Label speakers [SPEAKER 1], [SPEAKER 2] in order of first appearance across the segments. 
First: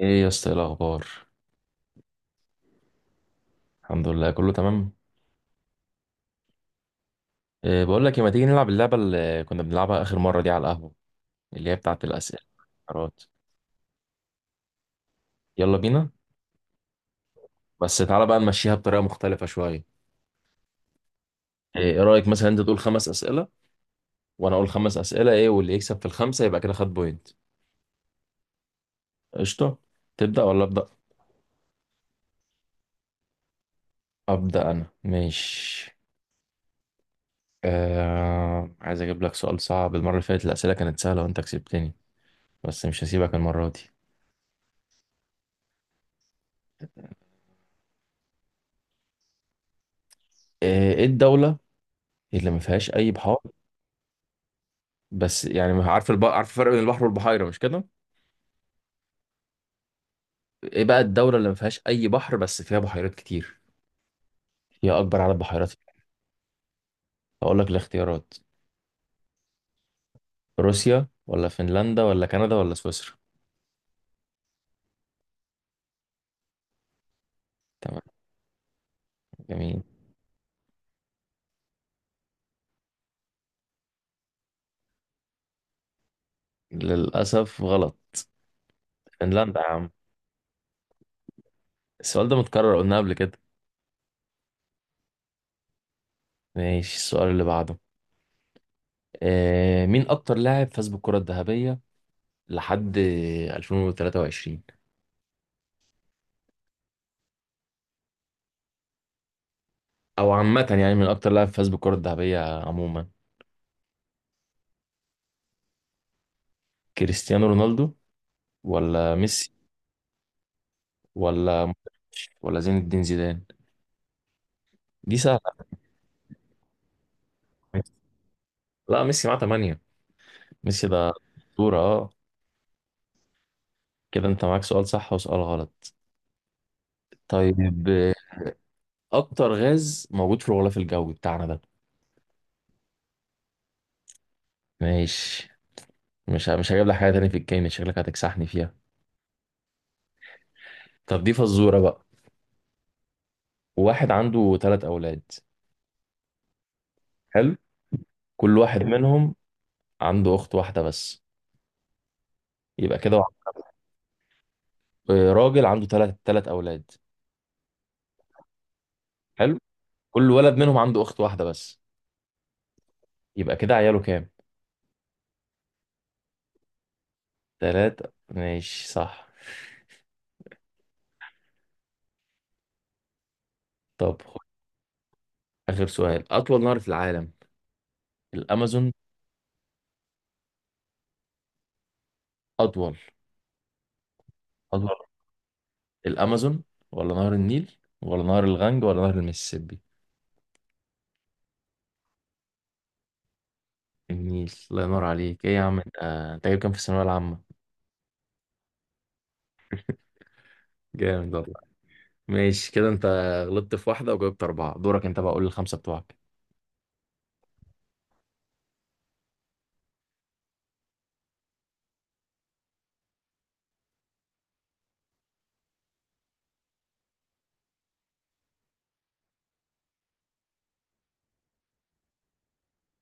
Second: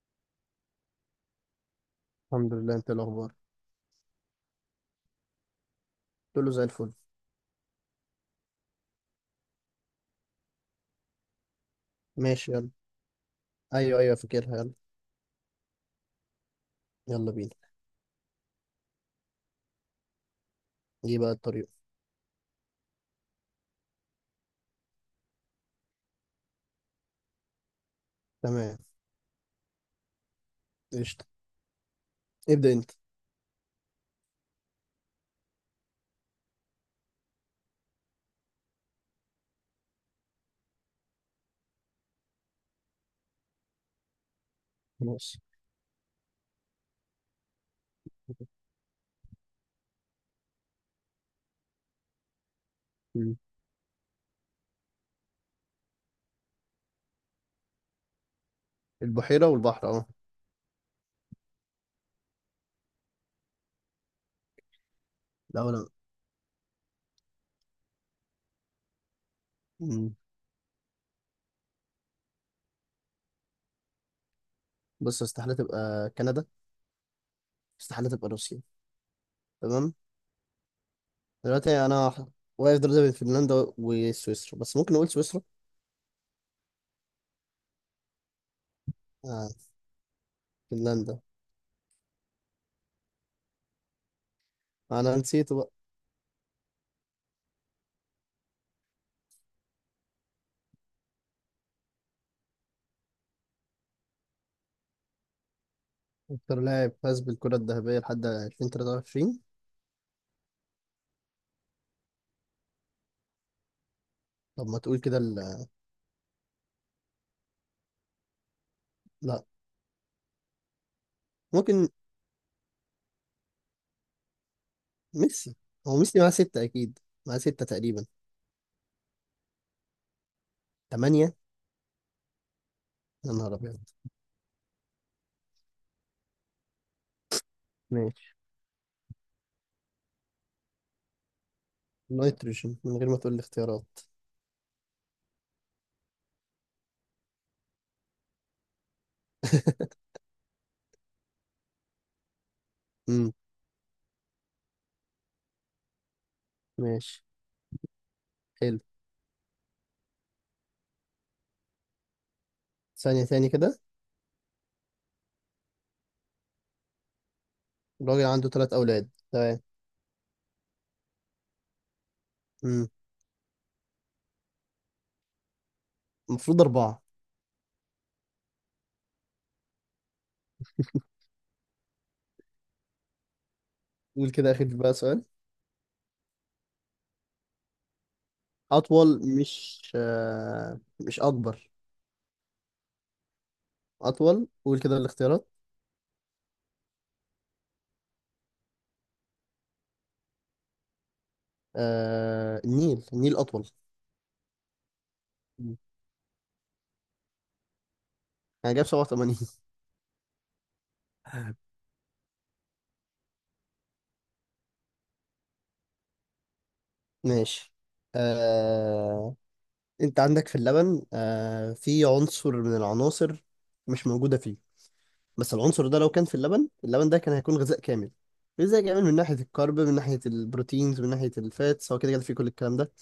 [SPEAKER 1] ايه يا اسطى، ايه الاخبار؟
[SPEAKER 2] الحمد لله. انت إيه الاخبار؟
[SPEAKER 1] الحمد لله كله تمام.
[SPEAKER 2] قلت له زي الفل.
[SPEAKER 1] إيه بقول لك إيه، ما تيجي نلعب اللعبه اللي كنا بنلعبها اخر مره دي على القهوه، اللي هي بتاعه الاسئله
[SPEAKER 2] ماشي يلا.
[SPEAKER 1] والقرارات.
[SPEAKER 2] ايوه ايوه فاكرها يلا.
[SPEAKER 1] يلا بينا.
[SPEAKER 2] يلا بينا.
[SPEAKER 1] بس تعالى بقى نمشيها بطريقه مختلفه شويه.
[SPEAKER 2] ايه بقى الطريقه؟
[SPEAKER 1] ايه إيه رايك مثلا انت تقول خمس اسئله وانا اقول خمس اسئله، ايه واللي يكسب في الخمسه يبقى كده خد بوينت.
[SPEAKER 2] تمام.
[SPEAKER 1] قشطه. تبدا ولا ابدا؟
[SPEAKER 2] قشطه. ابدا انت.
[SPEAKER 1] ابدا انا، ماشي. عايز اجيب لك سؤال صعب. المره اللي فاتت الاسئله كانت سهله وانت كسبتني، بس مش هسيبك المره دي.
[SPEAKER 2] خلاص.
[SPEAKER 1] ايه إيه الدوله اللي ما فيهاش اي
[SPEAKER 2] مم.
[SPEAKER 1] بحار؟ بس يعني ما عارف عارف الفرق بين البحر والبحيرة، مش كده؟
[SPEAKER 2] البحيره والبحر اهو.
[SPEAKER 1] ايه بقى الدولة اللي ما فيهاش أي بحر بس فيها بحيرات كتير؟ هي أكبر عدد
[SPEAKER 2] لا
[SPEAKER 1] بحيرات.
[SPEAKER 2] لا.
[SPEAKER 1] هقول لك الاختيارات:
[SPEAKER 2] مم.
[SPEAKER 1] روسيا ولا فنلندا ولا كندا ولا سويسرا؟
[SPEAKER 2] بص استحاله تبقى كندا.
[SPEAKER 1] تمام.
[SPEAKER 2] استحاله تبقى روسيا.
[SPEAKER 1] جميل.
[SPEAKER 2] تمام. دلوقتي واقف دلوقتي بين فنلندا وسويسرا، بس ممكن اقول سويسرا.
[SPEAKER 1] للأسف غلط،
[SPEAKER 2] آه.
[SPEAKER 1] فنلندا يا عم.
[SPEAKER 2] فنلندا.
[SPEAKER 1] السؤال ده متكرر، قلنا قبل كده.
[SPEAKER 2] انا نسيت بقى.
[SPEAKER 1] ماشي، السؤال اللي بعده. آه، مين أكتر لاعب فاز بالكرة الذهبية لحد 2023؟
[SPEAKER 2] اكتر لاعب فاز بالكره الذهبيه لحد 2023؟
[SPEAKER 1] أو عامة يعني، من أكتر لاعب فاز بالكرة الذهبية عموما؟
[SPEAKER 2] طب ما تقول كده
[SPEAKER 1] كريستيانو رونالدو ولا
[SPEAKER 2] لا.
[SPEAKER 1] ميسي ولا
[SPEAKER 2] ممكن.
[SPEAKER 1] مودريتش ولا زين الدين زيدان؟ دي
[SPEAKER 2] ميسي.
[SPEAKER 1] سهلة.
[SPEAKER 2] هو ميسي معاه ستة أكيد. معاه ستة تقريبا.
[SPEAKER 1] لا، ميسي معاه تمانية. ميسي ده
[SPEAKER 2] تمانية؟
[SPEAKER 1] أسطورة، اه.
[SPEAKER 2] يا نهار أبيض.
[SPEAKER 1] كده انت معاك سؤال صح وسؤال غلط. طيب،
[SPEAKER 2] ماشي.
[SPEAKER 1] اكتر غاز موجود في الغلاف الجوي بتاعنا ده؟
[SPEAKER 2] نيتروجين من غير ما تقول لي اختيارات.
[SPEAKER 1] ماشي. مش هجيب لك حاجة تاني في الكيمياء، شكلك هتكسحني فيها. طب دي فزورة بقى.
[SPEAKER 2] امم
[SPEAKER 1] واحد عنده ثلاث اولاد.
[SPEAKER 2] ماشي.
[SPEAKER 1] حلو. كل
[SPEAKER 2] حلو.
[SPEAKER 1] واحد منهم عنده اخت واحدة بس، يبقى كده
[SPEAKER 2] ثانية تاني كده.
[SPEAKER 1] آه، راجل عنده ثلاث اولاد.
[SPEAKER 2] الراجل عنده ثلاث أولاد،
[SPEAKER 1] حلو.
[SPEAKER 2] تمام.
[SPEAKER 1] كل ولد منهم عنده اخت واحدة بس،
[SPEAKER 2] امم
[SPEAKER 1] يبقى كده عياله كام؟
[SPEAKER 2] المفروض أربعة.
[SPEAKER 1] تلاتة، ماشي صح. طب
[SPEAKER 2] قول
[SPEAKER 1] خد
[SPEAKER 2] كده آخر بقى سؤال.
[SPEAKER 1] آخر سؤال: أطول نهر في العالم؟ الأمازون؟
[SPEAKER 2] أطول مش آه، مش أكبر.
[SPEAKER 1] أطول.
[SPEAKER 2] أطول. قول كده
[SPEAKER 1] أطول
[SPEAKER 2] الاختيارات.
[SPEAKER 1] الأمازون ولا نهر النيل ولا نهر الغنج ولا نهر المسيسيبي؟
[SPEAKER 2] آه، النيل، النيل أطول.
[SPEAKER 1] النيل، الله ينور عليك، إيه يا
[SPEAKER 2] مم.
[SPEAKER 1] عم أنت. أنت جايب كام في الثانوية العامة؟
[SPEAKER 2] أنا جايب 87.
[SPEAKER 1] جامد والله. ماشي، كده أنت غلطت في واحدة وجاوبت أربعة. دورك أنت بقى، قول الخمسة بتوعك.
[SPEAKER 2] ماشي. آه، انت عندك في اللبن، آه، في عنصر من العناصر مش موجودة فيه. بس العنصر ده لو كان في اللبن، اللبن ده كان هيكون غذاء كامل. غذاء كامل من ناحية الكارب، من ناحية البروتينز، من ناحية الفاتس، هو كده كده فيه كل الكلام ده.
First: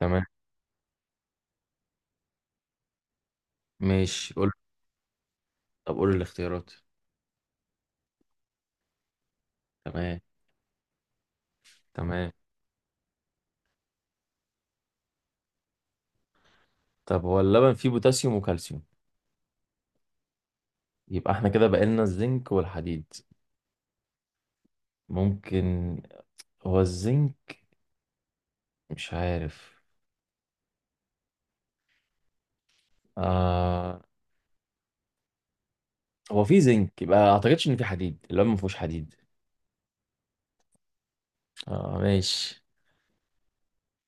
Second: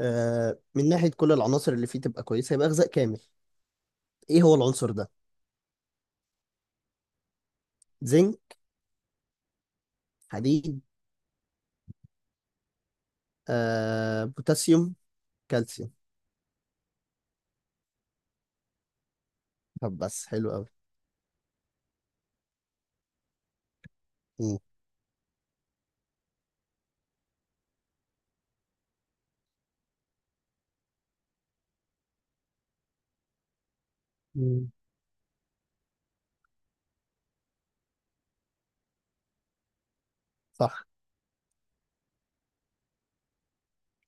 [SPEAKER 1] تمام.
[SPEAKER 2] من ناحية كل العناصر اللي فيه تبقى كويسة، يبقى غذاء كامل.
[SPEAKER 1] ماشي
[SPEAKER 2] ايه
[SPEAKER 1] قول.
[SPEAKER 2] هو العنصر ده؟
[SPEAKER 1] طب قول الاختيارات.
[SPEAKER 2] زنك.
[SPEAKER 1] تمام.
[SPEAKER 2] حديد.
[SPEAKER 1] تمام.
[SPEAKER 2] آه، بوتاسيوم. كالسيوم.
[SPEAKER 1] طب هو اللبن فيه بوتاسيوم وكالسيوم؟
[SPEAKER 2] طب بس حلو قوي.
[SPEAKER 1] يبقى احنا كده بقالنا الزنك والحديد.
[SPEAKER 2] مم.
[SPEAKER 1] ممكن. هو الزنك؟ مش عارف. آه.
[SPEAKER 2] مم.
[SPEAKER 1] هو في زنك، يبقى ما اعتقدش ان في حديد، اللي هو ما فيهوش حديد.
[SPEAKER 2] صح.
[SPEAKER 1] اه، ماشي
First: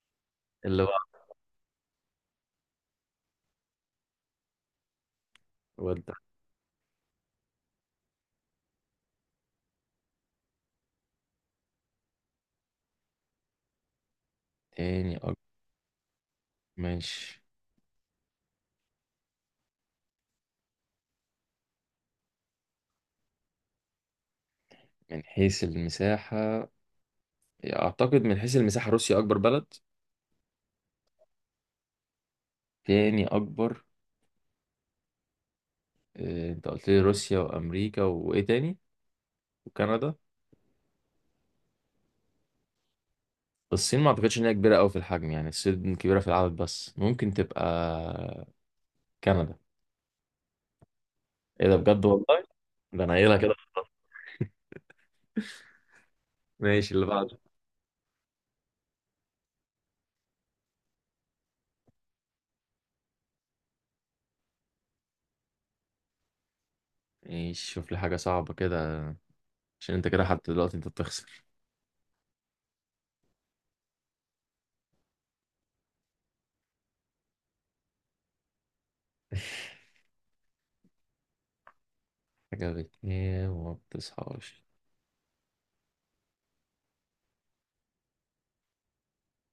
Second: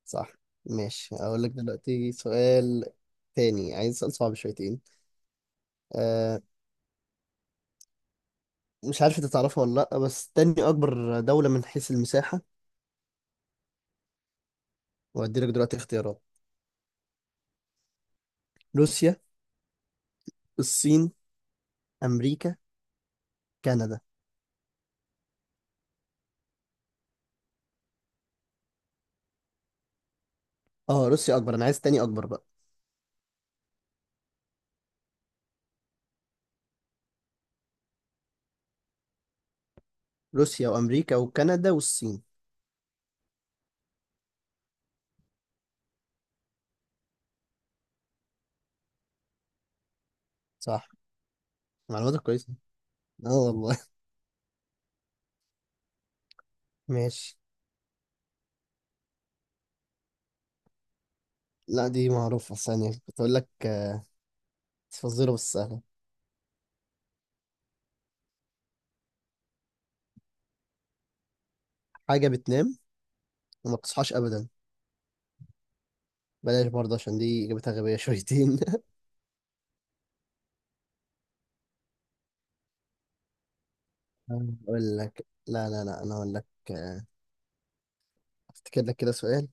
[SPEAKER 2] صح.
[SPEAKER 1] اللي بقى.
[SPEAKER 2] ماشي اقول لك دلوقتي سؤال تاني. عايز سؤال صعب شويتين.
[SPEAKER 1] ودع.
[SPEAKER 2] آه، مش عارف انت تعرفها ولا لا، بس تاني اكبر دولة من حيث المساحة.
[SPEAKER 1] تاني أكبر؟
[SPEAKER 2] وهدي لك دلوقتي اختيارات.
[SPEAKER 1] ماشي.
[SPEAKER 2] روسيا، الصين، امريكا، كندا.
[SPEAKER 1] من حيث المساحة؟ اعتقد من حيث المساحة روسيا اكبر بلد.
[SPEAKER 2] اه روسيا اكبر، انا عايز تاني اكبر بقى.
[SPEAKER 1] تاني اكبر. آه، انت قلت لي روسيا وامريكا وايه تاني؟ وكندا.
[SPEAKER 2] روسيا وامريكا وكندا والصين.
[SPEAKER 1] الصين ما اعتقدش ان هي كبيرة قوي في الحجم، يعني الصين كبيرة في العدد، بس ممكن تبقى كندا.
[SPEAKER 2] صح.
[SPEAKER 1] ايه ده، بجد
[SPEAKER 2] معلوماتك
[SPEAKER 1] والله.
[SPEAKER 2] كويسة.
[SPEAKER 1] ده انا
[SPEAKER 2] اه
[SPEAKER 1] قايلها كده
[SPEAKER 2] والله.
[SPEAKER 1] خلاص. ماشي اللي
[SPEAKER 2] ماشي.
[SPEAKER 1] بعده.
[SPEAKER 2] لا دي معروفة. ثانية كنت اقول لك آه، فزورة بس سهلة.
[SPEAKER 1] ماشي، شوف لي حاجة صعبة كده، عشان انت كده حتى دلوقتي انت بتخسر.
[SPEAKER 2] حاجة بتنام وما بتصحاش ابدا. بلاش برضه، عشان دي اجابتها غبية شويتين.
[SPEAKER 1] حاجة بتنام وما بتصحاش.
[SPEAKER 2] اقول لك، لا لا لا، انا اقول لك. آه، افتكر لك كده سؤال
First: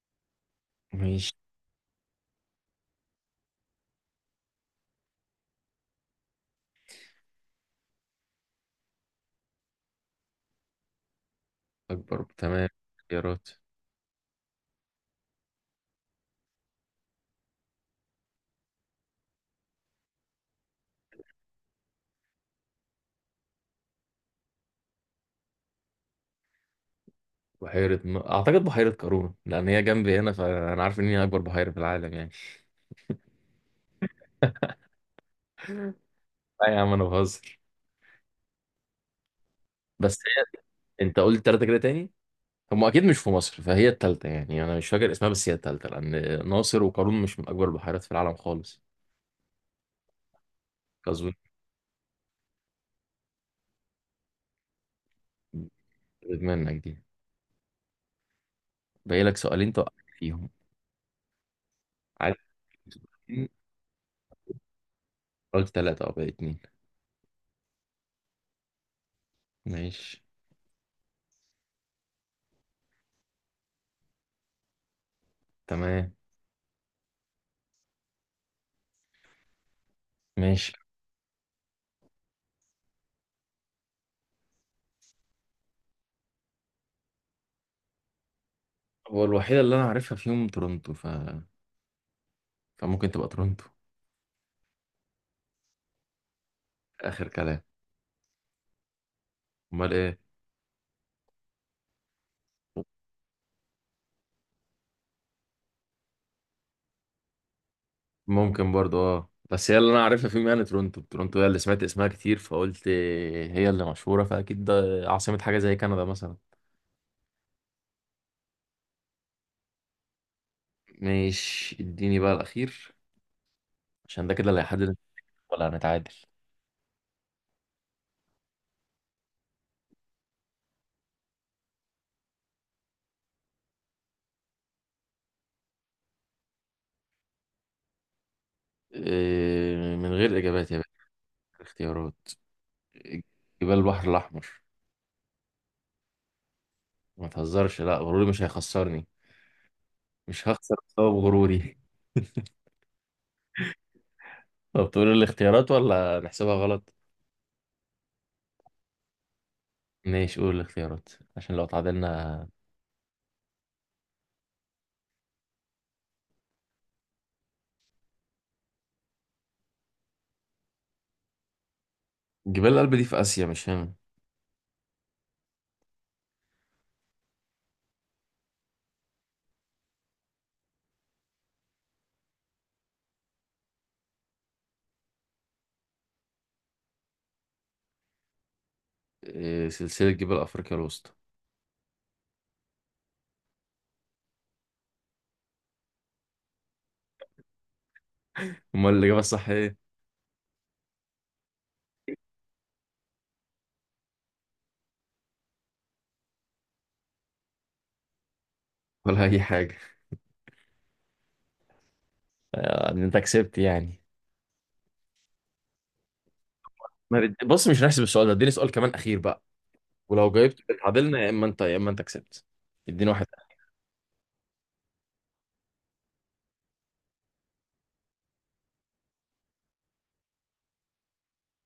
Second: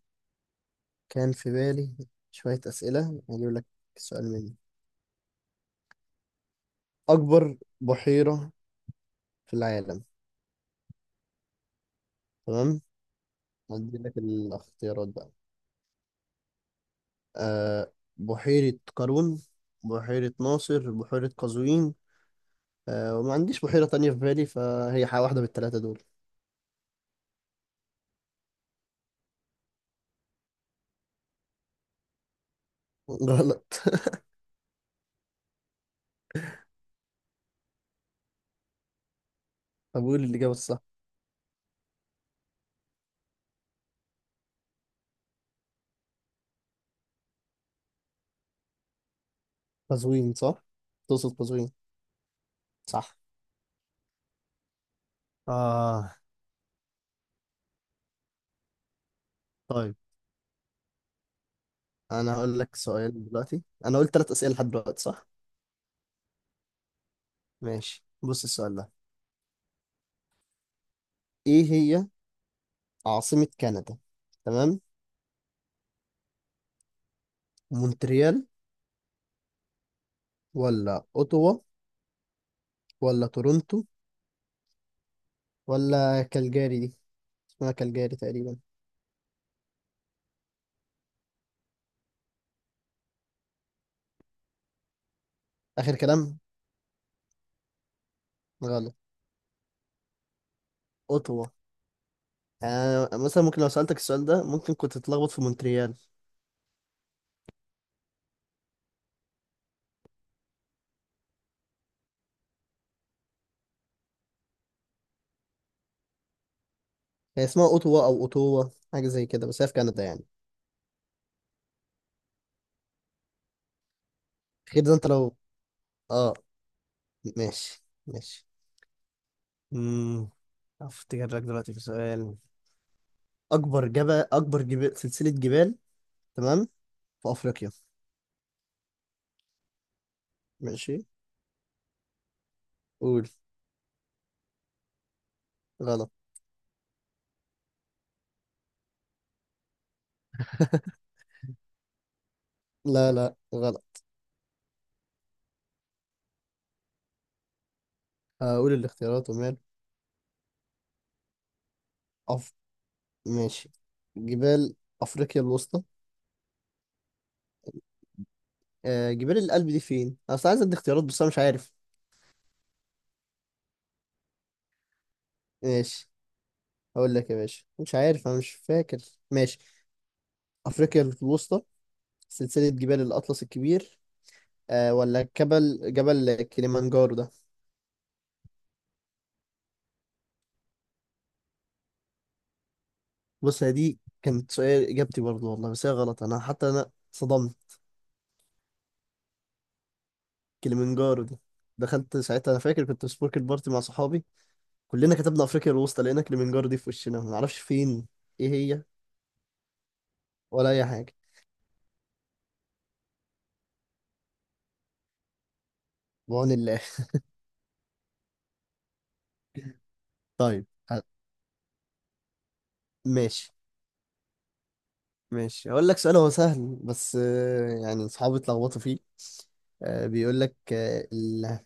[SPEAKER 2] كان
[SPEAKER 1] ماشي.
[SPEAKER 2] في بالي. شوية أسئلة هجيب لك. سؤال مني. أكبر بحيرة في العالم.
[SPEAKER 1] أكبر. تمام.
[SPEAKER 2] تمام.
[SPEAKER 1] اختيارات.
[SPEAKER 2] هدي لك الاختيارات بقى. أه، بحيرة قارون، بحيرة ناصر، بحيرة قزوين. أه وما عنديش بحيرة تانية في بالي، فهي واحدة من التلاتة دول.
[SPEAKER 1] أعتقد بحيرة قارون، لأن هي جنبي هنا فأنا عارف إن هي أكبر بحيرة في العالم يعني.
[SPEAKER 2] غلط.
[SPEAKER 1] لا يا عم، أنا بهزر.
[SPEAKER 2] طب
[SPEAKER 1] بس
[SPEAKER 2] قول
[SPEAKER 1] هي
[SPEAKER 2] الإجابة الصح.
[SPEAKER 1] أنت قلت تلاتة كده تاني، هم أكيد مش في مصر، فهي التالتة يعني. أنا مش فاكر اسمها، بس هي التالتة، لأن ناصر وقارون مش من أكبر البحيرات في العالم خالص.
[SPEAKER 2] قزوين صح؟
[SPEAKER 1] كظن.
[SPEAKER 2] تقصد قزوين. صح. آه.
[SPEAKER 1] منك دي. باقي لك سؤالين
[SPEAKER 2] طيب
[SPEAKER 1] توقعك فيهم.
[SPEAKER 2] أنا
[SPEAKER 1] عارف.
[SPEAKER 2] هقول لك سؤال دلوقتي. أنا قلت تلات أسئلة لحد دلوقتي صح؟
[SPEAKER 1] قلت تلاتة أو باقي اتنين.
[SPEAKER 2] ماشي بص السؤال ده.
[SPEAKER 1] ماشي.
[SPEAKER 2] إيه هي عاصمة كندا؟ تمام.
[SPEAKER 1] تمام.
[SPEAKER 2] مونتريال
[SPEAKER 1] ماشي.
[SPEAKER 2] ولا أوتوا ولا تورونتو ولا كالجاري دي؟ اسمها كالجاري تقريبا.
[SPEAKER 1] هو الوحيدة اللي أنا عارفها فيهم تورونتو، فممكن تبقى تورونتو.
[SPEAKER 2] آخر كلام.
[SPEAKER 1] آخر كلام.
[SPEAKER 2] غلط.
[SPEAKER 1] أمال إيه؟
[SPEAKER 2] أوتوا. يعني أنا مثلا ممكن لو سألتك السؤال ده، ممكن كنت تتلخبط في مونتريال.
[SPEAKER 1] ممكن برضو، أه، بس هي اللي أنا عارفها فيهم يعني، تورونتو. تورونتو هي اللي سمعت اسمها كتير، فقلت هي اللي مشهورة فأكيد ده عاصمة حاجة زي كندا مثلا.
[SPEAKER 2] هي اسمها أوتوا أو أوتوا، حاجة زي كده، بس هي في كندا يعني.
[SPEAKER 1] ماشي، اديني بقى الأخير، عشان ده كده اللي
[SPEAKER 2] خير ده
[SPEAKER 1] هيحدد،
[SPEAKER 2] أنت لو
[SPEAKER 1] ولا هنتعادل.
[SPEAKER 2] آه، ماشي ماشي. امم أفتكر لك دلوقتي في سؤال. أكبر جبال، سلسلة جبال، تمام، في أفريقيا.
[SPEAKER 1] إيه، من غير إجابات يا باشا.
[SPEAKER 2] ماشي
[SPEAKER 1] اختيارات.
[SPEAKER 2] قول.
[SPEAKER 1] جبال البحر الأحمر.
[SPEAKER 2] غلط.
[SPEAKER 1] ما تهزرش، لا غروري مش هيخسرني. مش هخسر بسبب غروري.
[SPEAKER 2] لا لا غلط.
[SPEAKER 1] طب تقول الاختيارات ولا نحسبها غلط؟
[SPEAKER 2] هقول الاختيارات ومال.
[SPEAKER 1] ماشي قول الاختيارات، عشان لو اتعادلنا.
[SPEAKER 2] أف... ماشي. جبال أفريقيا الوسطى. آه، جبال القلب دي فين؟ أنا أصل عايز أدي اختيارات بس أنا مش عارف.
[SPEAKER 1] جبال الألب دي في آسيا، مش هنا.
[SPEAKER 2] ماشي هقول لك يا باشا، مش عارف أنا، مش فاكر. ماشي. أفريقيا الوسطى، سلسلة جبال الأطلس الكبير، آه ولا جبل كليمانجارو ده.
[SPEAKER 1] إيه، سلسلة جبال أفريقيا الوسطى.
[SPEAKER 2] بص هي دي كانت سؤال إجابتي برضه والله، بس هي غلط. أنا حتى أنا صدمت.
[SPEAKER 1] امال الإجابة الصح إيه؟
[SPEAKER 2] كليمانجارو دي. دخلت ساعتها، انا فاكر كنت في سبورك البارتي مع صحابي. كلنا كتبنا افريقيا الوسطى، لقينا كليمنجارو دي في وشنا ما نعرفش فين. ايه هي؟
[SPEAKER 1] ولا أي حاجة.
[SPEAKER 2] ولا اي حاجه.
[SPEAKER 1] آه، انت كسبت يعني.
[SPEAKER 2] بعون الله.
[SPEAKER 1] ما بد- بص مش هنحسب السؤال ده، اديني سؤال كمان أخير بقى، ولو جايبت
[SPEAKER 2] طيب ه-
[SPEAKER 1] اتعادلنا، يا إما أنت، يا إما أنت كسبت. اديني واحد.
[SPEAKER 2] ماشي ماشي. هقول لك سؤال هو سهل، بس يعني اصحابي اتلخبطوا فيه. بيقول لك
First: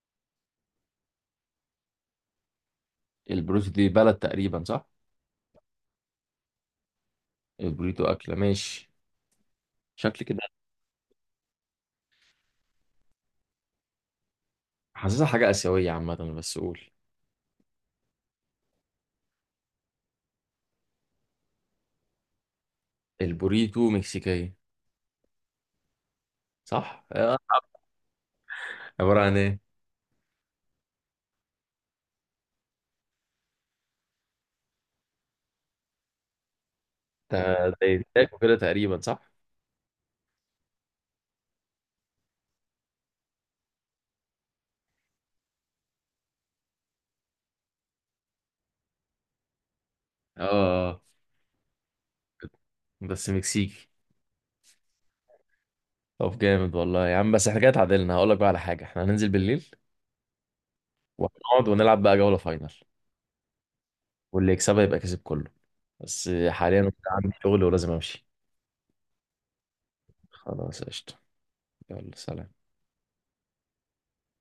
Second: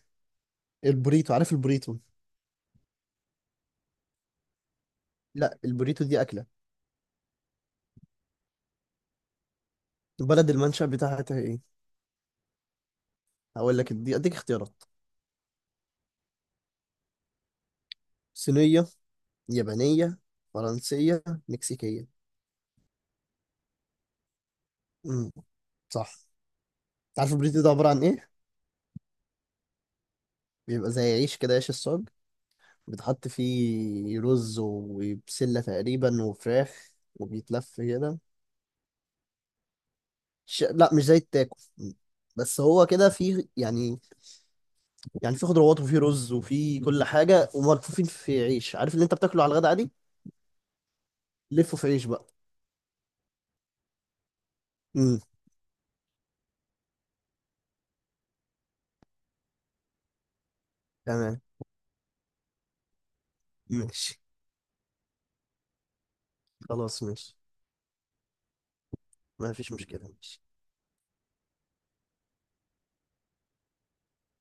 [SPEAKER 2] البوريتو، عارف البوريتو؟
[SPEAKER 1] البروتو دي بلد تقريبا، صح؟
[SPEAKER 2] لا البوريتو دي اكله.
[SPEAKER 1] البوريتو أكلة، ماشي. شكل كده.
[SPEAKER 2] بلد المنشأ بتاعتها ايه؟ هقول لك، دي اديك اختيارات.
[SPEAKER 1] حاسسها حاجة آسيوية عامة، بس قول.
[SPEAKER 2] صينيه، يابانيه، فرنسيه، مكسيكيه.
[SPEAKER 1] البوريتو مكسيكية.
[SPEAKER 2] امم صح.
[SPEAKER 1] صح
[SPEAKER 2] عارف
[SPEAKER 1] آه.
[SPEAKER 2] البوريتو ده عباره عن ايه؟
[SPEAKER 1] عبارة عن إيه؟
[SPEAKER 2] بيبقى زي عيش كده، عيش الصاج، بيتحط فيه رز وبسله تقريبا وفراخ،
[SPEAKER 1] ده
[SPEAKER 2] وبيتلف
[SPEAKER 1] ده
[SPEAKER 2] كده.
[SPEAKER 1] يتاكل كده تقريبا، صح؟
[SPEAKER 2] لا مش زي التاكو، بس هو كده فيه يعني. يعني فيه خضروات وفيه رز وفيه كل حاجة، وملفوفين في عيش، عارف اللي انت بتاكله على الغدا عادي،
[SPEAKER 1] اه. آه.
[SPEAKER 2] لفه في عيش بقى.
[SPEAKER 1] بس مكسيكي.
[SPEAKER 2] امم
[SPEAKER 1] طب جامد والله يا عم. بس احنا كده اتعادلنا، هقول لك بقى على حاجه: احنا هننزل بالليل
[SPEAKER 2] تمام.
[SPEAKER 1] وهنقعد ونلعب بقى جوله فاينل،
[SPEAKER 2] ماشي
[SPEAKER 1] واللي يكسبها يبقى كسب كله. بس حاليا
[SPEAKER 2] خلاص
[SPEAKER 1] عندي
[SPEAKER 2] ماشي.
[SPEAKER 1] شغل ولازم امشي.
[SPEAKER 2] ما فيش مشكلة ماشي.
[SPEAKER 1] خلاص قشطه. يلا سلام.